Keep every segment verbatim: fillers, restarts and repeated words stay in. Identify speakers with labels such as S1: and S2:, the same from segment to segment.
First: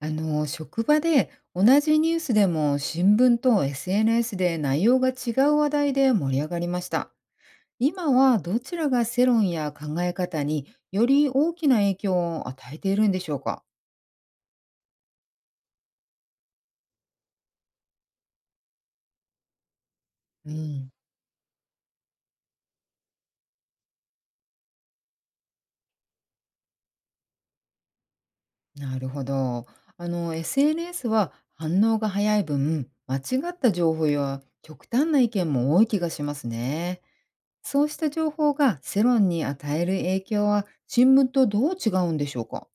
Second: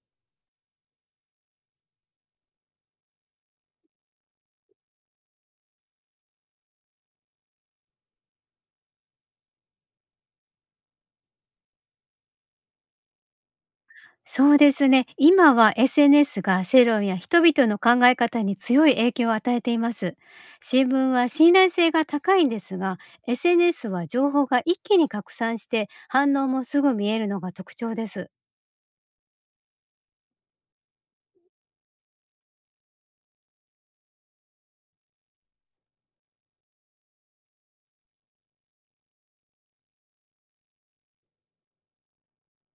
S1: あの職場で同じニュースでも新聞と エスエヌエス で内容が違う話題で盛り上がりました。今はどちらが世論や考え方により大きな影響を与えているんでしょうか？
S2: そうですね。今は エスエヌエス が世論や人々の考え方に強い影響を与えています。
S1: う
S2: 新
S1: ん、
S2: 聞は信頼性が高いんですが、エスエヌエス は情報が一気に拡散して反応もすぐ見えるのが特徴です。
S1: なるほど。あの エスエヌエス は反応が早い分間違った情報や極端な意見も多い気がしますね。そうした情報が世論に与える影響は新聞とどう違うんでしょうか？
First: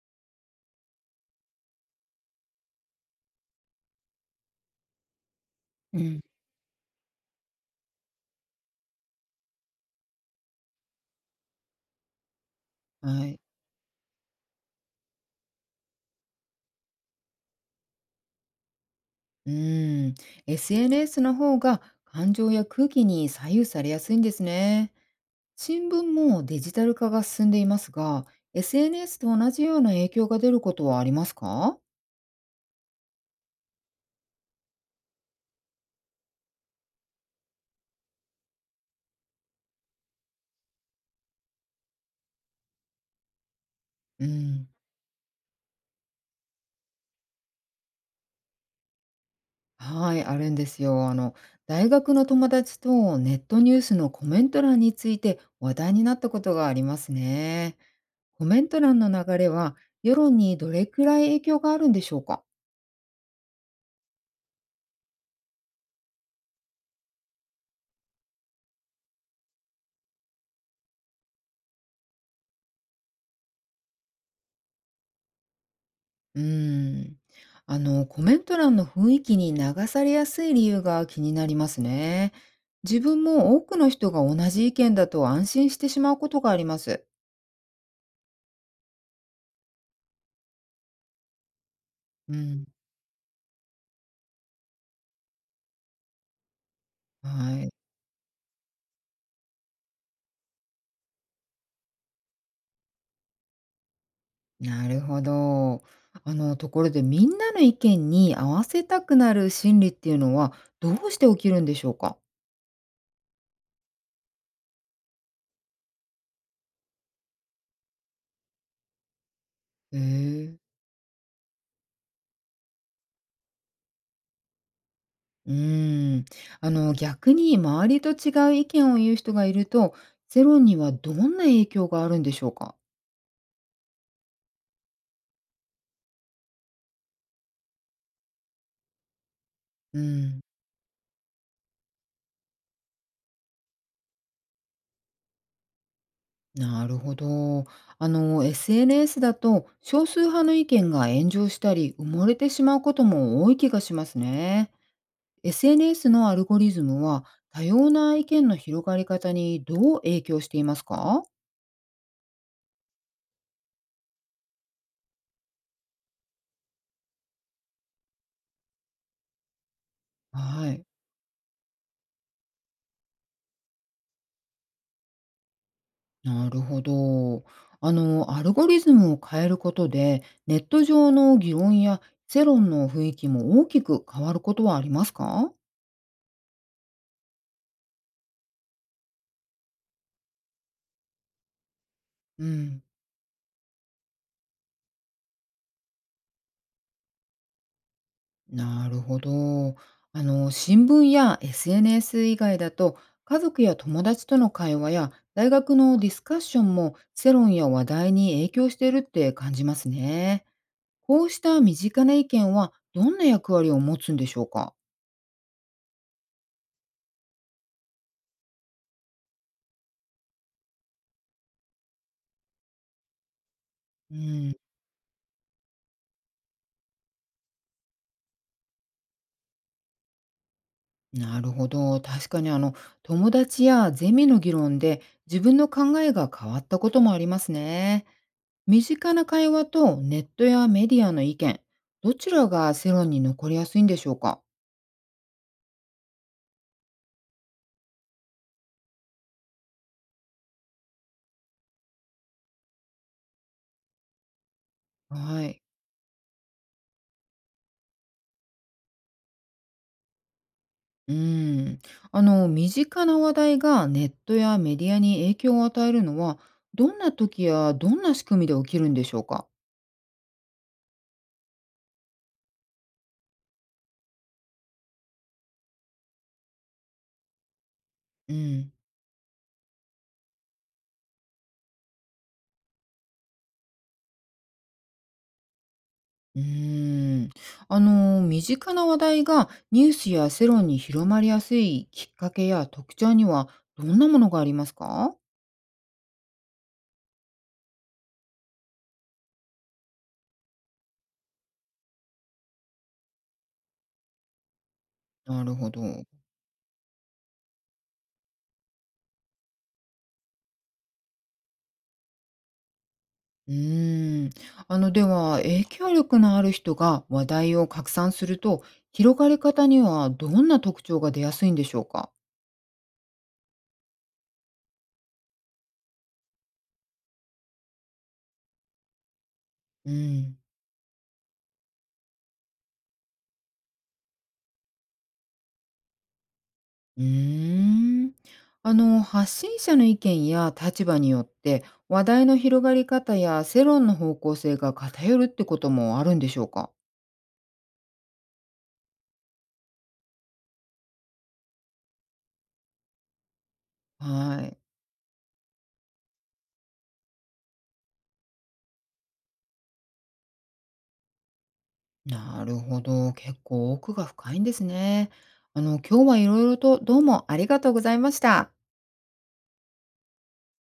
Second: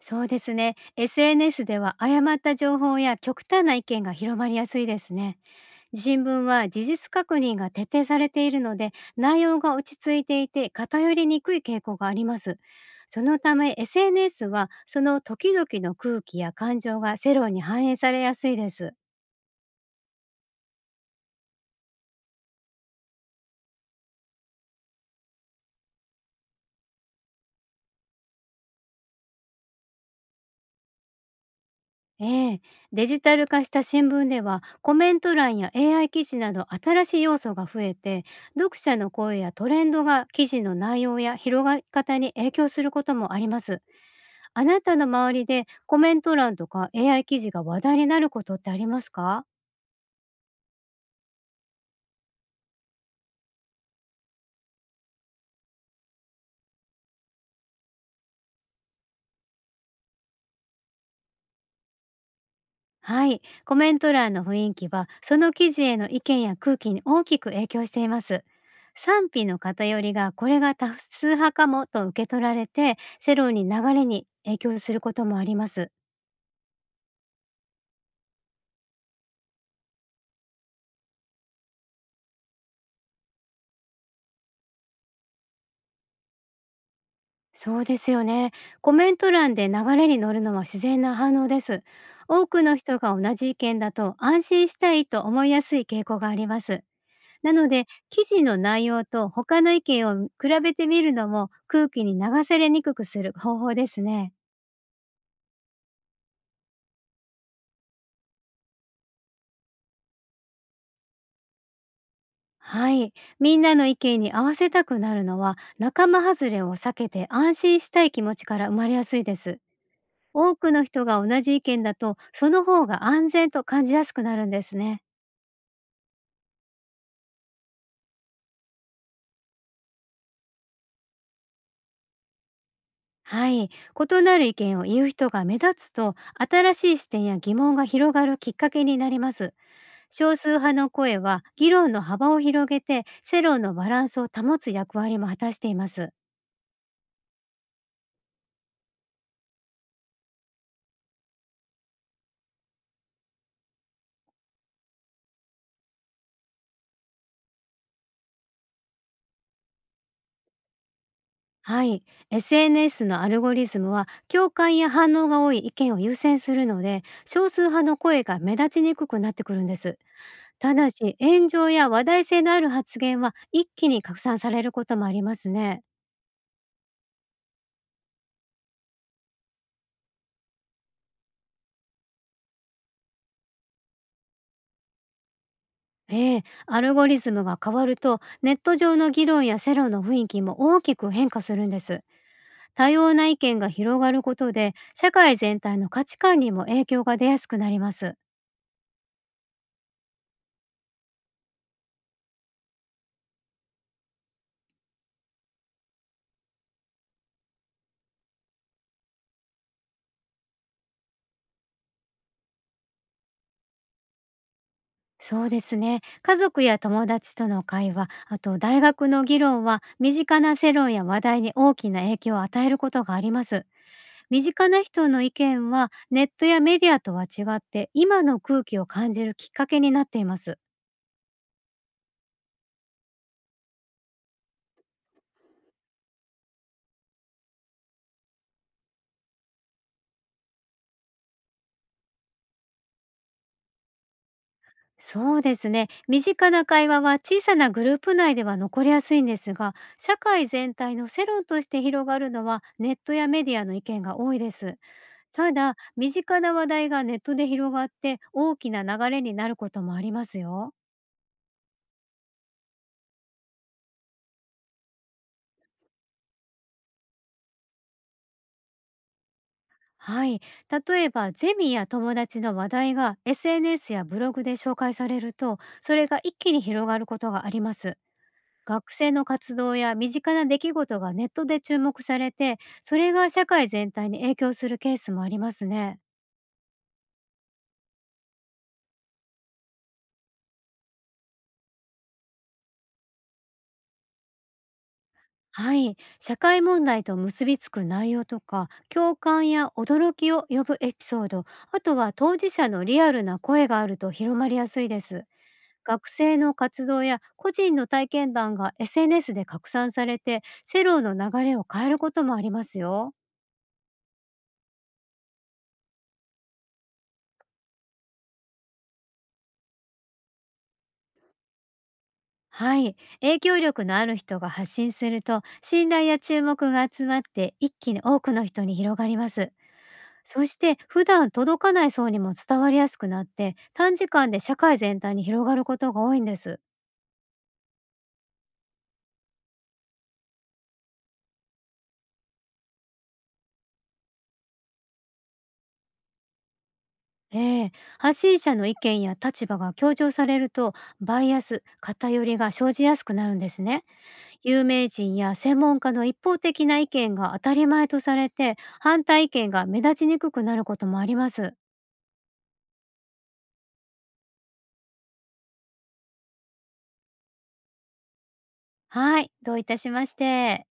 S2: そうですね。エスエヌエス では誤った情報や極端な意見が広まりやすいですね。
S1: うん、
S2: 新聞は事実確認が徹底されているので内容が落ち着いていて偏りにくい傾向があります。そ
S1: はい。
S2: のため エスエヌエス はその時々の空気や感情が世論に反映されやすいです。
S1: うーん、エスエヌエス の方が感情や空気に左右されやすいんですね。新聞もデジタル化が進んでいますが、エスエヌエス と同じような影響が出ることはありますか？
S2: ええ、デジタル化した新聞ではコメント欄や エーアイ 記事など新しい要素が増えて、読者の声やトレンドが記事の内容や広がり方に影響することもあります。
S1: う
S2: あ
S1: ん。
S2: なたの周りでコメント欄とか エーアイ 記事が話題になることってありますか？
S1: はい、あるんですよ。あの、大学の友達とネットニュースのコメント欄について話題になったことがありますね。コメント欄の流れは世論にどれくらい影響があるんでしょうか？
S2: はい、コメント欄の雰囲気はその記事への意見や空気に大きく影響しています。賛否の偏りがこれが多数派かもと受け取られて世論に流れに影響することもあります。
S1: うーん。あの、コメント欄の雰囲気に流されやすい理由が気になりますね。自分も多くの人が同じ意見だと安心してしまうことがあります。
S2: そうですよね。コメント欄で流れに乗るのは自然な反応です。
S1: う
S2: 多く
S1: ん、
S2: の人が同じ意見だと安心したいと思いやすい傾向があります。な
S1: は
S2: の
S1: い。
S2: で、記事の内容と他の意見を比べてみるのも空気に流されにくくする方法ですね。
S1: なるほど。あの、ところでみんなの意見に合わせたくなる心理っていうのはどうして起きるんでしょうか？
S2: はい。みんなの意見に合わせたくなるのは仲間外れを避けて安心したい気持ちから生まれやすいです。
S1: へ
S2: 多
S1: え。
S2: くの人が同じ意見だとその方が安全と感じやすくなるんですね。
S1: うーん。あの、逆に周りと違う意見を言う人がいると、世論にはどんな影響があるんでしょうか？
S2: はい。異なる意見を言う人が目立つと新しい視点や疑問が広がるきっかけになります。
S1: う
S2: 少
S1: ん。
S2: 数派の声は議論の幅を広げて世論のバランスを保つ役割も果たしています。
S1: なるほど。あの、エスエヌエス だと少数派の意見が炎上したり埋もれてしまうことも多い気がしますね。エスエヌエス のアルゴリズムは多様な意見の広がり方にどう影響していますか？
S2: はい、エスエヌエス のアルゴリズムは共感や反応が多い意見を優先するので少数派の声が目立ちにくくなってくるんです。
S1: は
S2: た
S1: い。
S2: だし炎上や話題性のある発言は一気に拡散されることもありますね。
S1: なるほど。あの、アルゴリズムを変えることでネット上の議論や世論の雰囲気も大きく変わることはありますか？
S2: ええ、アルゴリズムが変わるとネット上の議論や世論の雰囲気も大きく変化するんです。
S1: うん。
S2: 多様な意見が広がることで社会全体の価値観にも影響が出やすくなります。
S1: なるほど。あの、新聞や エスエヌエス 以外だと、家族や友達との会話や大学のディスカッションも世論や話題に影響しているって感じますね。こうした身近な意見はどんな役割を持つんでしょうか？
S2: そうですね、家族や友達との会話、あと大学の議論は身近な世論や話題に大きな影響を与えることがあります。
S1: う
S2: 身
S1: ん、
S2: 近な人の意見はネットやメディアとは違って今の空気を感じるきっかけになっています。
S1: なるほど。確かにあの、友達やゼミの議論で自分の考えが変わったこともありますね。身近な会話とネットやメディアの意見、どちらが世論に残りやすいんでしょうか？
S2: そうですね。身近な会話は小さなグループ内では残りやすいんですが、社会全体の世論として広がるのはネットやメディアの意見が多いです。
S1: は
S2: た
S1: い。
S2: だ、身近な話題がネットで広がって大きな流れになることもありますよ。
S1: うーん。あの、身近な話題がネットやメディアに影響を与えるのは、どんな時やどんな仕組みで起きるんでしょうか？
S2: はい。例えば、ゼミや友達の話題が エスエヌエス やブログで紹介されると、それが一気に広がることがあります。
S1: うん。
S2: 学生の活動や身近な出来事がネットで注目されて、それが社会全体に影響するケースもありますね。
S1: うーん。あの、身近な話題がニュースや世論に広まりやすいきっかけや特徴にはどんなものがありますか？
S2: はい、社会問題と結びつく内容とか共感や驚きを呼ぶエピソード、あとは当事者のリアルな声があると広まりやすいです。
S1: なるほど。
S2: 学生の活動や個人の体験談が エスエヌエス で拡散されて世論の流れを変えることもありますよ。
S1: うーん。あの、では、影響力のある人が話題を拡散すると、広がり方にはどんな特徴が出やすいんでしょうか？
S2: はい。影響力のある人が発信すると、信頼や注目が集まって一気に多くの人に広がります。
S1: うん。
S2: そして普段届かない層にも伝わりやすくなって、短時間で社会全体に広がることが多いんです。
S1: うーん。あの、発信者の意見や立場によって、話題の広がり方や世論の方向性が偏るってこともあるんでしょうか？
S2: ええ、発信者の意見や立場が強調されると、バイアス、偏りが生じやすくなるんですね。
S1: はい。
S2: 有名人や専門家の一方的な意見が当たり前とされて、反対意見が目立ちにくくなることもあります。
S1: なるほど。結構奥が深いんですね。あの、今日はいろいろとどうもありがとうございました。
S2: はい。どういたしまして。